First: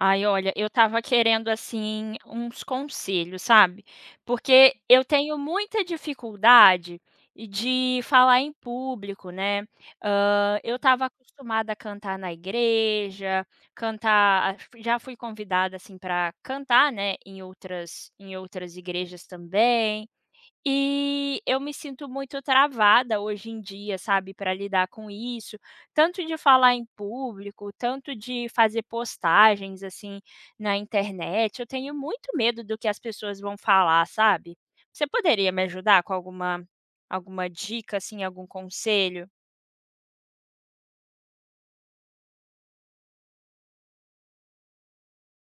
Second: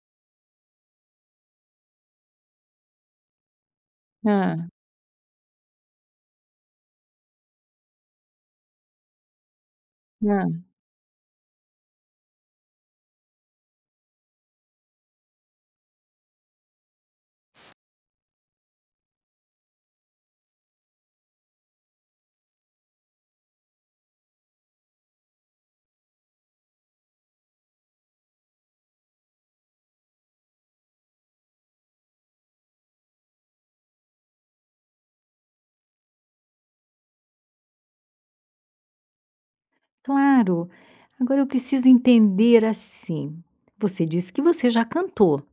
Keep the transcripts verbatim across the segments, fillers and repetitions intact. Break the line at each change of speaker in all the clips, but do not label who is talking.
Ai, olha, eu estava querendo, assim, uns conselhos, sabe?
Hã,
Porque eu tenho muita dificuldade de falar em público, né? Hã,
hã.
eu estava acostumada a cantar na igreja, cantar já fui convidada, assim, para cantar, né, em outras em outras igrejas também. E eu me sinto muito travada hoje em dia, sabe, para lidar com isso, tanto de falar em público, tanto de fazer postagens assim na internet. Eu tenho muito medo do que as pessoas vão falar, sabe? Você poderia me ajudar com alguma alguma dica assim, algum conselho?
Claro. Agora eu preciso entender assim, você disse que você já cantou,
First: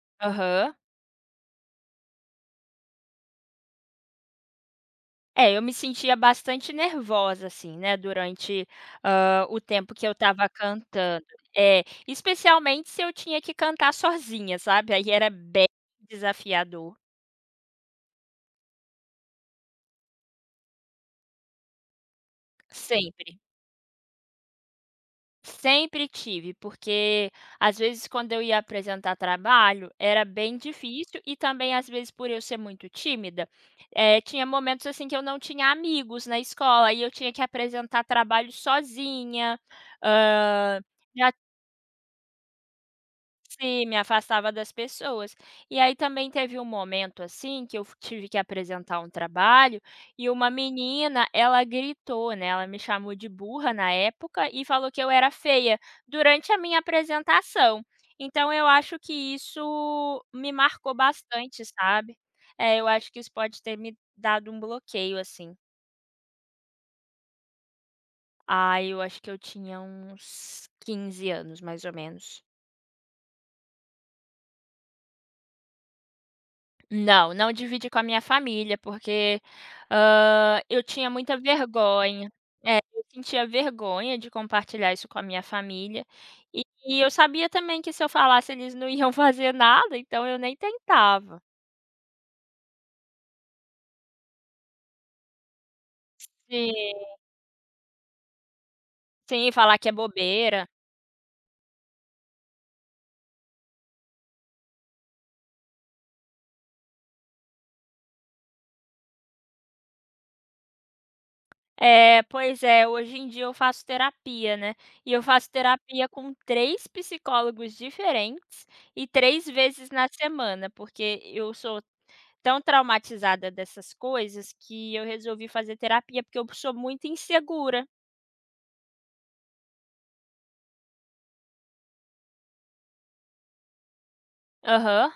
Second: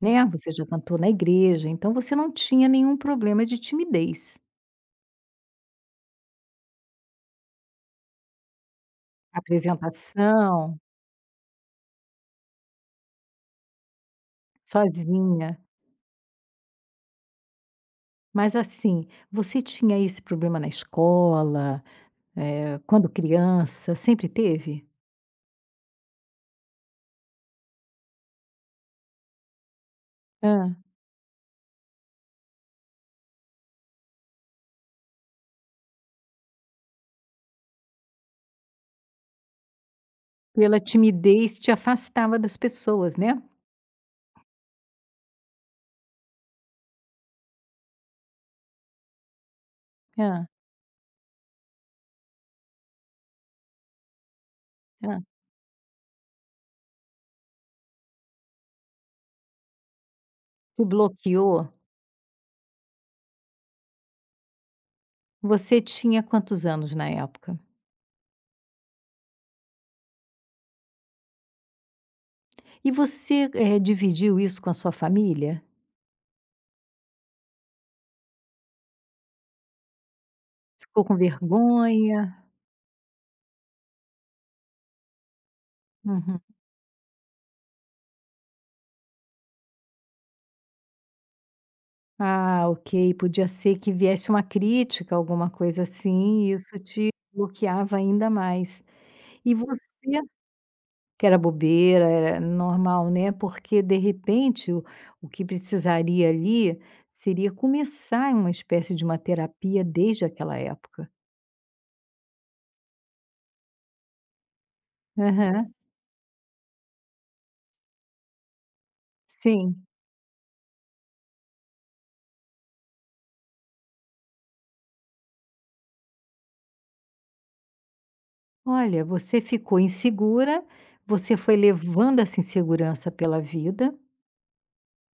né, você já
Aham.
cantou na igreja, então você não tinha nenhum problema de timidez.
É, eu me sentia bastante nervosa, assim, né, durante, hã, o tempo que eu estava
Apresentação,
cantando. É, especialmente se eu tinha que cantar sozinha, sabe, aí era
sozinha.
bem desafiador.
Mas assim, você tinha esse problema na escola, eh, quando
Sempre,
criança, sempre teve?
sempre tive, porque às vezes quando eu ia apresentar trabalho, era bem
Hã.
difícil e também às vezes por eu ser muito tímida, eh, tinha momentos, assim, que eu não tinha amigos na escola e eu tinha que apresentar trabalho sozinha.
Pela
Hã, já
timidez te afastava das pessoas, né.
Sim, me afastava das pessoas. E aí também teve um momento, assim, que eu tive que apresentar um trabalho, e
Hã,
uma menina, ela gritou, né, ela me chamou de burra na época e falou que eu
hã.
era feia, durante a minha apresentação. Então eu acho que isso me
Te
marcou
bloqueou.
bastante, sabe. É, eu acho que isso pode ter me dado um bloqueio, assim.
Você tinha quantos anos na época?
Ah, eu acho que eu tinha uns quinze anos, mais ou menos.
E você, eh, dividiu isso com a sua família?
Não, não dividi com a minha família, porque, hã, eu
Ficou
tinha
com
muita vergonha.
vergonha?
É, eu sentia vergonha de compartilhar isso com a minha família,
Uhum.
e e eu sabia também que se eu falasse eles não iam fazer nada, então eu nem tentava.
Ah, ok, podia ser que viesse uma crítica, alguma coisa assim, e isso
Sim,
te bloqueava ainda mais.
sim,
E
falar
você
que é bobeira.
Que era bobeira, era normal, né, porque de repente o o que precisaria ali seria começar uma espécie de uma terapia desde aquela época.
É, pois é, hoje em dia eu faço terapia, né, e eu faço
Aham,
terapia com três psicólogos diferentes e três
sim.
vezes na semana, porque eu sou tão traumatizada dessas coisas que eu resolvi fazer terapia, porque eu sou muito insegura.
Olha, você ficou insegura, você foi levando essa insegurança pela vida,
Aham.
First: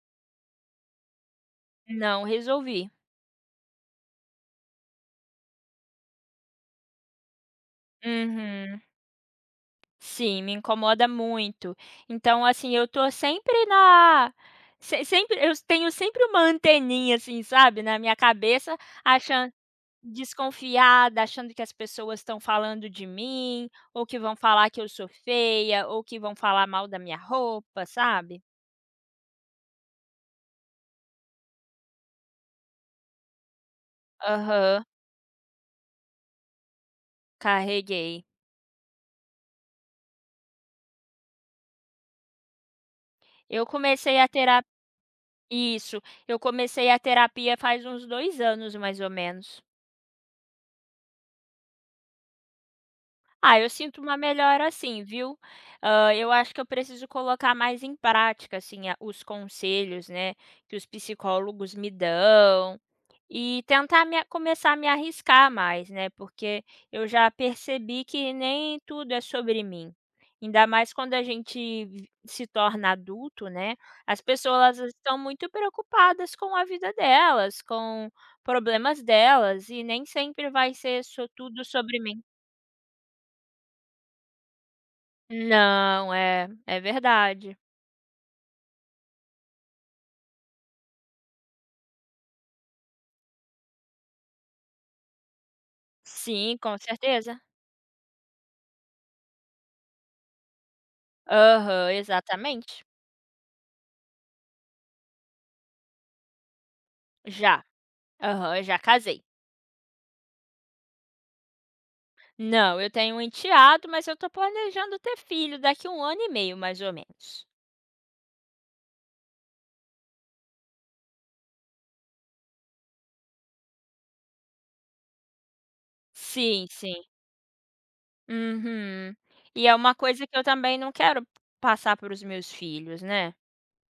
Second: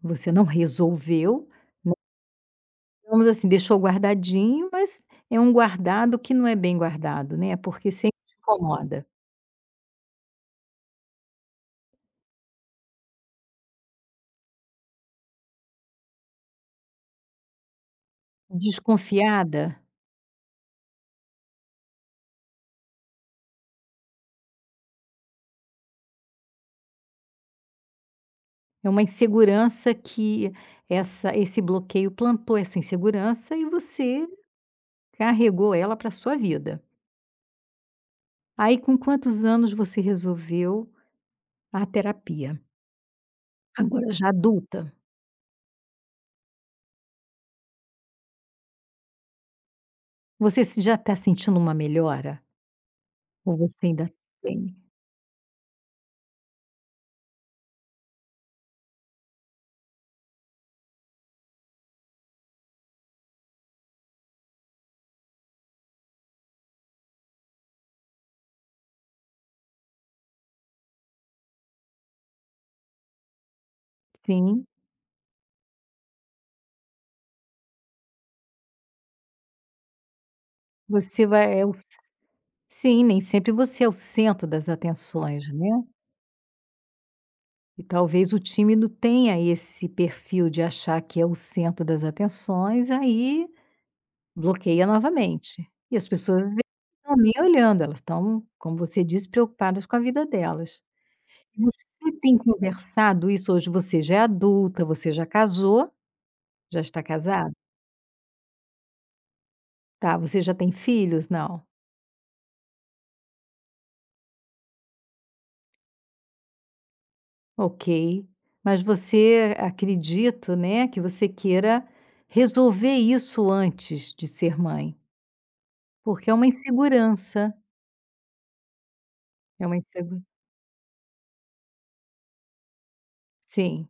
você não resolveu, não
Não resolvi.
digamos assim, deixou guardadinho, mas é um guardado que não é bem guardado, né, porque sempre te
Uhum.
incomoda.
Sim, me incomoda muito. Então, assim, eu tô sempre na se sempre eu tenho sempre uma anteninha, assim, sabe, na minha cabeça, achando
Desconfiada
desconfiada, achando que as pessoas estão falando de mim, ou que vão falar que eu sou feia, ou que vão falar mal da minha roupa, sabe.
é uma insegurança que essa esse bloqueio plantou essa insegurança e você
Aham.
carregou ela para sua vida.
Carreguei.
Aí com quantos anos você resolveu a terapia?
Eu
Agora
comecei a
já
terapia.
adulta.
Isso, eu comecei a terapia faz uns dois anos, mais ou menos.
Você se já está sentindo uma melhora? Ou
Ah, eu
você
sinto
ainda
uma melhora
tem?
sim, viu. Hã, eu acho que eu preciso colocar mais em prática, assim, a os conselhos, né, que os psicólogos me dão. E tentar me a começar a me arriscar mais, né, porque eu já percebi que nem tudo é sobre mim. Ainda mais quando a gente vi se torna adulto, né, as
Sim,
pessoas elas estão muito preocupadas com a vida delas, com problemas delas e nem sempre vai ser
você
so
vai
tudo
é o c
sobre mim.
sim, nem sempre você é o centro das atenções, né,
Não, é, é verdade.
e talvez o tímido tenha esse perfil de achar que é o centro das atenções, aí bloqueia novamente. E as pessoas às
Sim,
vezes
com
não
certeza.
estão nem olhando, elas estão, como você disse, preocupadas com a vida delas.
Aham,
Você tem
exatamente.
conversado isso? Hoje você já é adulta, você já casou, já está casado?
Já. Aham, eu já casei.
Tá, você já tem filhos? Não?
Não, eu tenho um enteado, mas eu estou planejando ter filho daqui a um ano e meio, mais ou menos.
Ok. Mas você, acredito, né, que você queira resolver isso antes de ser mãe, porque é uma
Sim, sim.
insegurança,
Uhum. E
é
é
uma
uma
insegu
coisa que eu também não quero passar para os meus filhos, né.
sim.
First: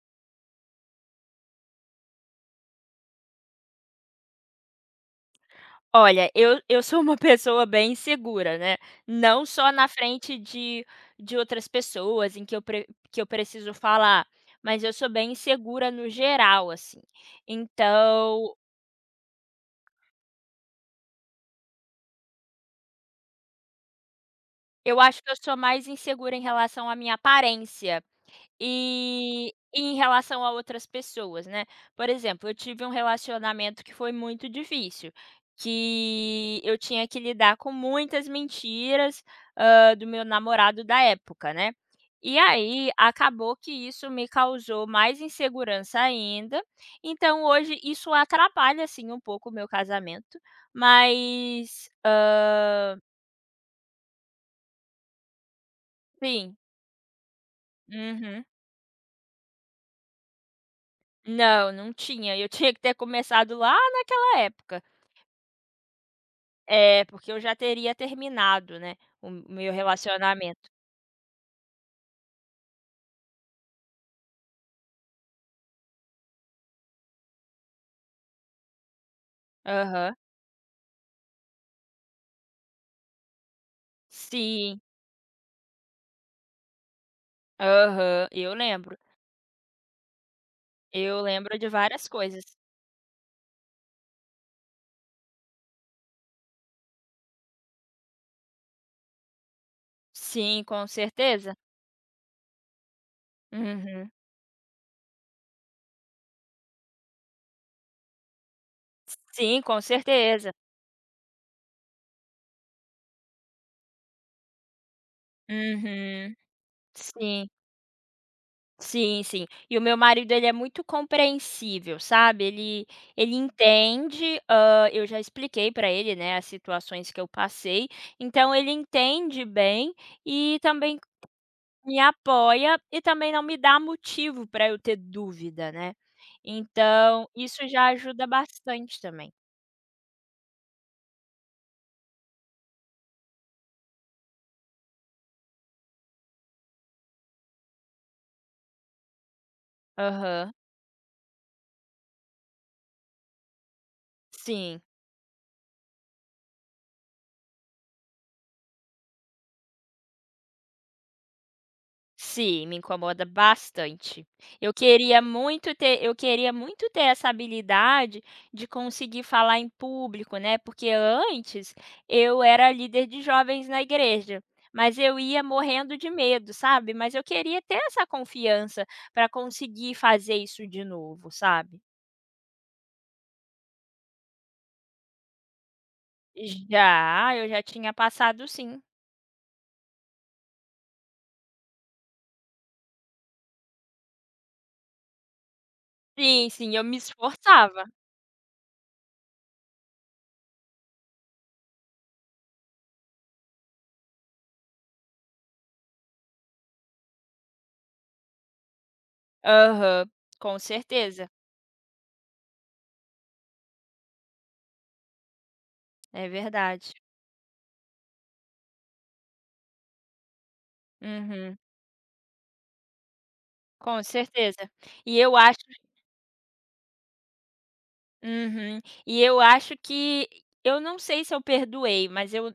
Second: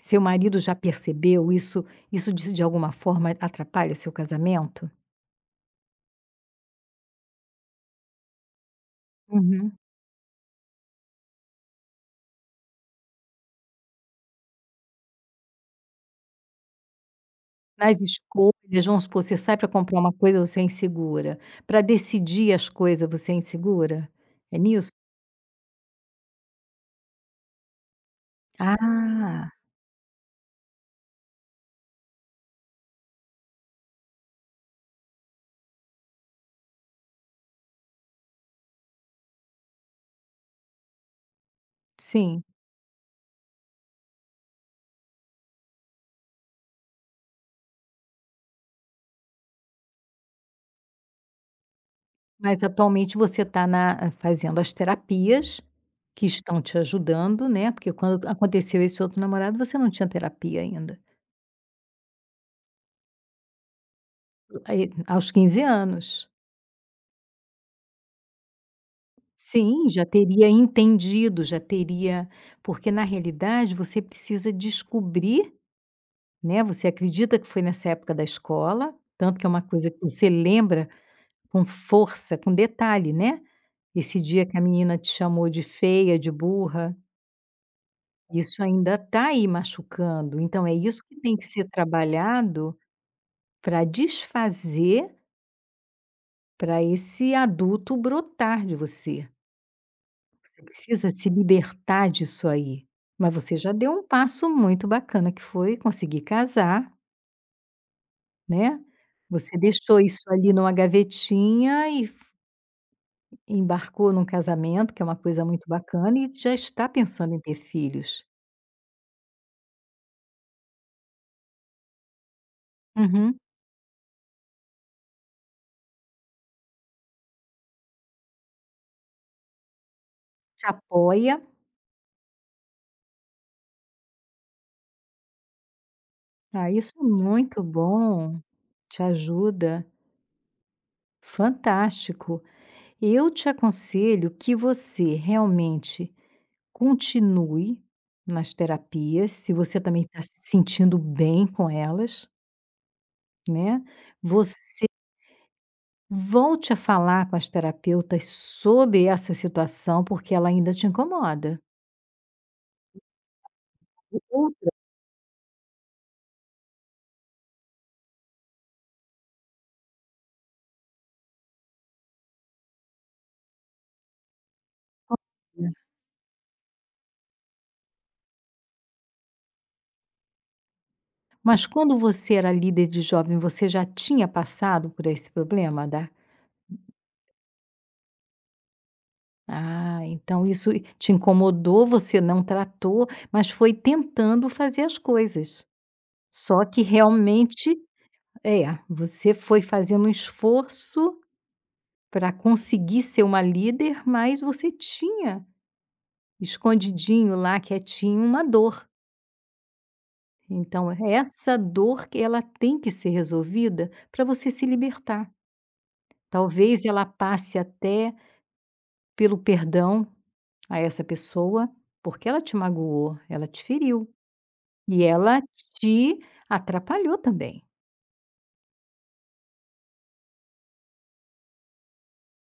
Seu marido já percebeu isso? Isso de de alguma forma atrapalha seu casamento?
Olha, eu eu sou uma pessoa bem insegura, né, não só
Uhum.
na frente de de outras pessoas em que eu pre que eu preciso falar, mas eu sou bem insegura no geral, assim.
Nas
Então,
escolhas, vamos supor, você sai para comprar uma coisa, você é insegura. Para decidir as coisas, você é insegura? É nisso?
eu acho que eu sou mais insegura em relação à minha aparência.
Ah,
E em relação a outras pessoas, né. Por exemplo, eu tive um relacionamento que foi muito difícil, que eu tinha que lidar com muitas mentiras, hã, do meu namorado da época, né. E
sim.
aí, acabou que isso me causou mais insegurança ainda, então hoje isso atrapalha assim um pouco o meu casamento, mas,
Mas
hã,
atualmente você está fazendo as terapias que
sim.
estão te ajudando, né, porque quando
Uhum.
aconteceu esse outro namorado você não tinha terapia ainda.
Não, não tinha, eu tinha que ter começado lá naquela época.
Aí aos quinze anos.
É, porque eu já teria terminado, né, o meu
Sim, já teria
relacionamento.
entendido, já teria porque na realidade você precisa descobrir, né, você acredita que foi nessa época da escola, tanto que é uma coisa que
Aham.
você lembra com força, com detalhe, né, esse dia que a
Sim,
menina te chamou de feia, de burra.
aham, eu
Isso ainda
lembro.
está aí machucando, então é isso
Eu
que tem que
lembro de
ser
várias coisas.
trabalhado para desfazer, para esse adulto brotar de você.
Sim,
Você
com
precisa se
certeza.
libertar disso aí. Mas você já deu um
Uhum.
passo muito bacana que foi conseguir casar, né. Você
Sim, com
deixou isso
certeza.
ali numa gavetinha e f embarcou num casamento, que é uma coisa muito bacana, e
Uhum.
já está pensando em
Sim,
ter filhos.
sim, sim. E o meu marido, ele é muito compreensível, sabe, ele ele
Uhum.
entende, hã, eu já expliquei pra ele, né, as situações que eu passei, então ele entende bem e
Te
também
apoia.
me apoia e também não me dá motivo para eu ter dúvida, né.
Ah, isso é
Então,
muito
isso já ajuda
bom.
bastante
Te
também.
ajuda? Fantástico. Eu te aconselho que você realmente continue nas terapias, se você também está se
Aham.
sentindo bem com elas, né?
Sim,
Você volte a falar com as terapeutas sobre essa situação, porque ela ainda te incomoda.
sim, me incomoda
O
bastante.
outro,
Eu queria muito ter eu queria muito ter essa habilidade de conseguir falar em público, né, porque antes eu era líder de jovens na igreja, mas eu ia
né?
morrendo de medo, sabe. Mas eu queria ter essa confiança para conseguir fazer isso de novo,
Mas
sabe.
quando você era líder de jovem, você já tinha passado por esse problema.
Já, eu já tinha passado sim.
Ah, então isso te incomodou, você não tratou, mas foi tentando fazer as coisas.
Sim,
Só
sim,
que
eu me
realmente
esforçava.
é, você foi fazendo um esforço para conseguir ser uma líder, mas você tinha escondidinho lá, quietinho, uma dor.
Aham, com
Então
certeza,
essa dor que ela tem que ser resolvida para você se libertar.
é
Talvez
verdade.
ela passe até pelo perdão a essa
Uhum,
pessoa, porque ela te magoou, ela te
com
feriu.
certeza.
E
E eu
ela
acho
te atrapalhou também.
Uhum. E eu acho que eu não sei se eu perdoei, mas eu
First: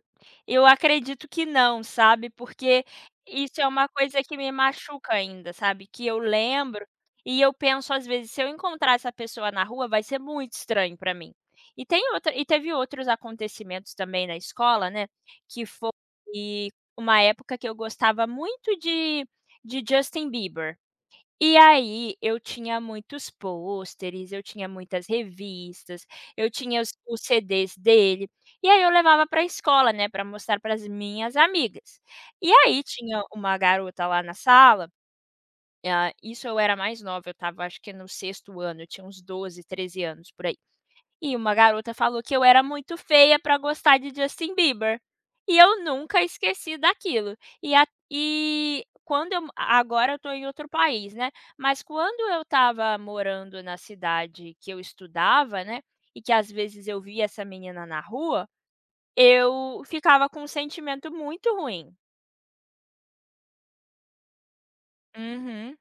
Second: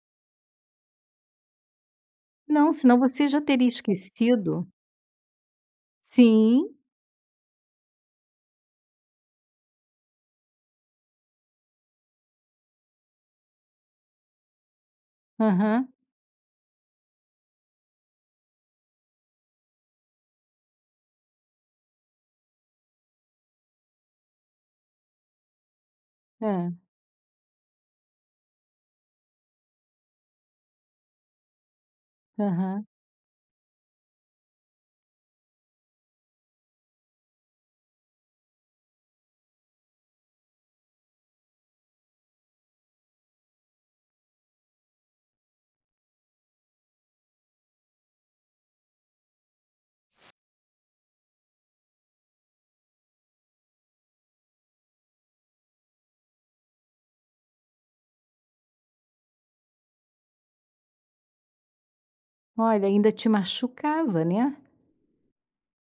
eu acredito que não, sabe,
Não,
porque
senão você já
isso é
teria
uma coisa que me
esquecido.
machuca ainda, sabe, que eu
Sim,
lembro e eu penso às vezes: "Se eu encontrar essa pessoa na rua, vai ser muito estranho para mim". E tem outra e teve outros acontecimentos também na escola, né, que
aham,
foi uma época que eu gostava muito de de Justin Bieber. E aí, eu tinha muitos pôsteres, eu tinha muitas revistas, eu
é,
tinha os os C Ds dele, e aí eu levava para a escola, né, para mostrar para as minhas amigas. E aí
aham.
tinha uma garota lá na sala, hã, isso eu era mais nova, eu estava acho que no sexto ano, eu tinha uns doze treze anos, por aí. E uma garota falou que eu era muito feia para gostar de Justin Bieber. E eu nunca esqueci daquilo. E a e quando eu Agora eu estou em outro país, né, mas quando eu estava morando na cidade que eu estudava, né, e que às vezes eu via essa menina na rua, eu ficava com um sentimento muito ruim.
Olha, ainda te machucava, né.
Uhum.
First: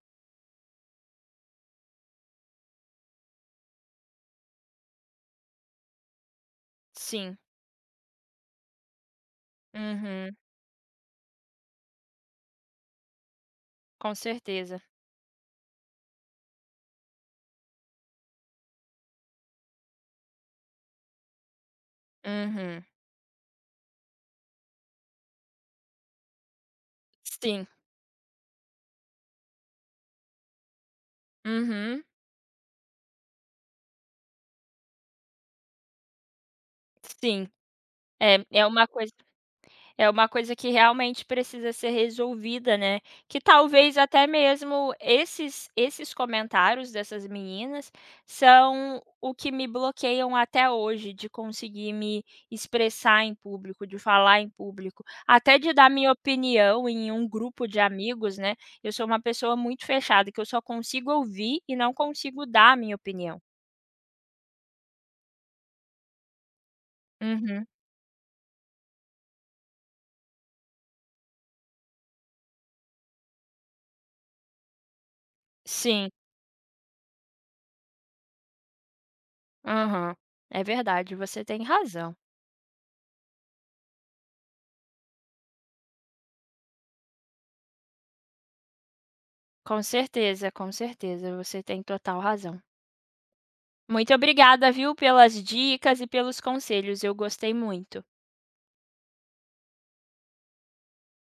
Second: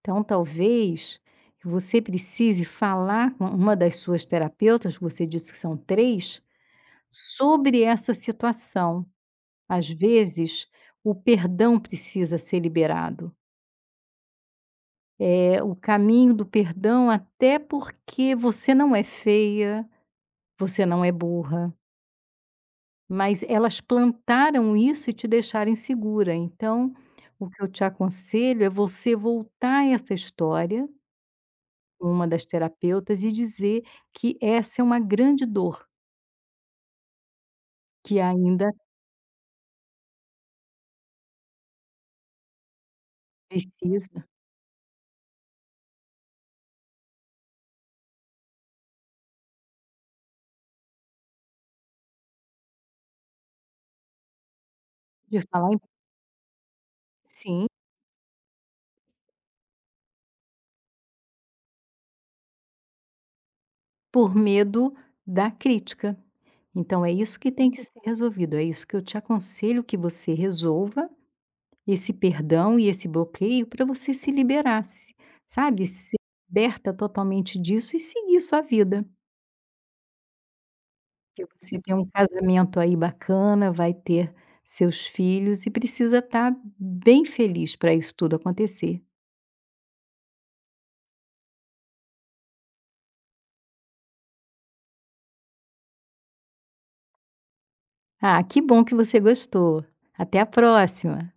Então talvez você precise falar com uma das suas terapeutas, você disse que são três,
Sim.
sobre essa situação. Às
Uhum.
vezes, o perdão precisa ser liberado.
Com certeza.
É o caminho do perdão, até porque você não é feia, você não é burra.
Uhum.
Mas elas plantaram isso e te deixaram insegura, então, o que
Sim.
eu te aconselho é você voltar a essa história,
Uhum.
uma das terapeutas, e dizer que essa é uma grande dor,
Sim.
que
É, é
ainda
uma coisa É uma coisa que realmente precisa ser resolvida, né, que talvez
precisa
até mesmo esses esses comentários dessas meninas são o que me bloqueiam até hoje de conseguir me expressar em público, de falar em público,
de
até
falar
de
em
dar minha opinião em um
sim,
grupo de amigos, né. Eu sou uma pessoa muito fechada que eu só consigo ouvir e não consigo dar a minha opinião.
por medo da crítica. Então é isso que
Uhum.
tem que ser resolvido, é isso que eu te aconselho que você resolva, esse perdão e esse bloqueio para você se liberar, se sabe,
Sim.
se liberta totalmente disso e seguir sua vida.
Aham. É verdade, você
Que
tem
você tem um
razão.
casamento aí bacana, vai ter seus filhos e precisa estar bem feliz para isso tudo acontecer.
Com certeza, com certeza, você tem total razão. Muito obrigada, viu, pelas dicas e pelos conselhos, eu gostei muito.
Ah, que bom que você gostou. Até a próxima.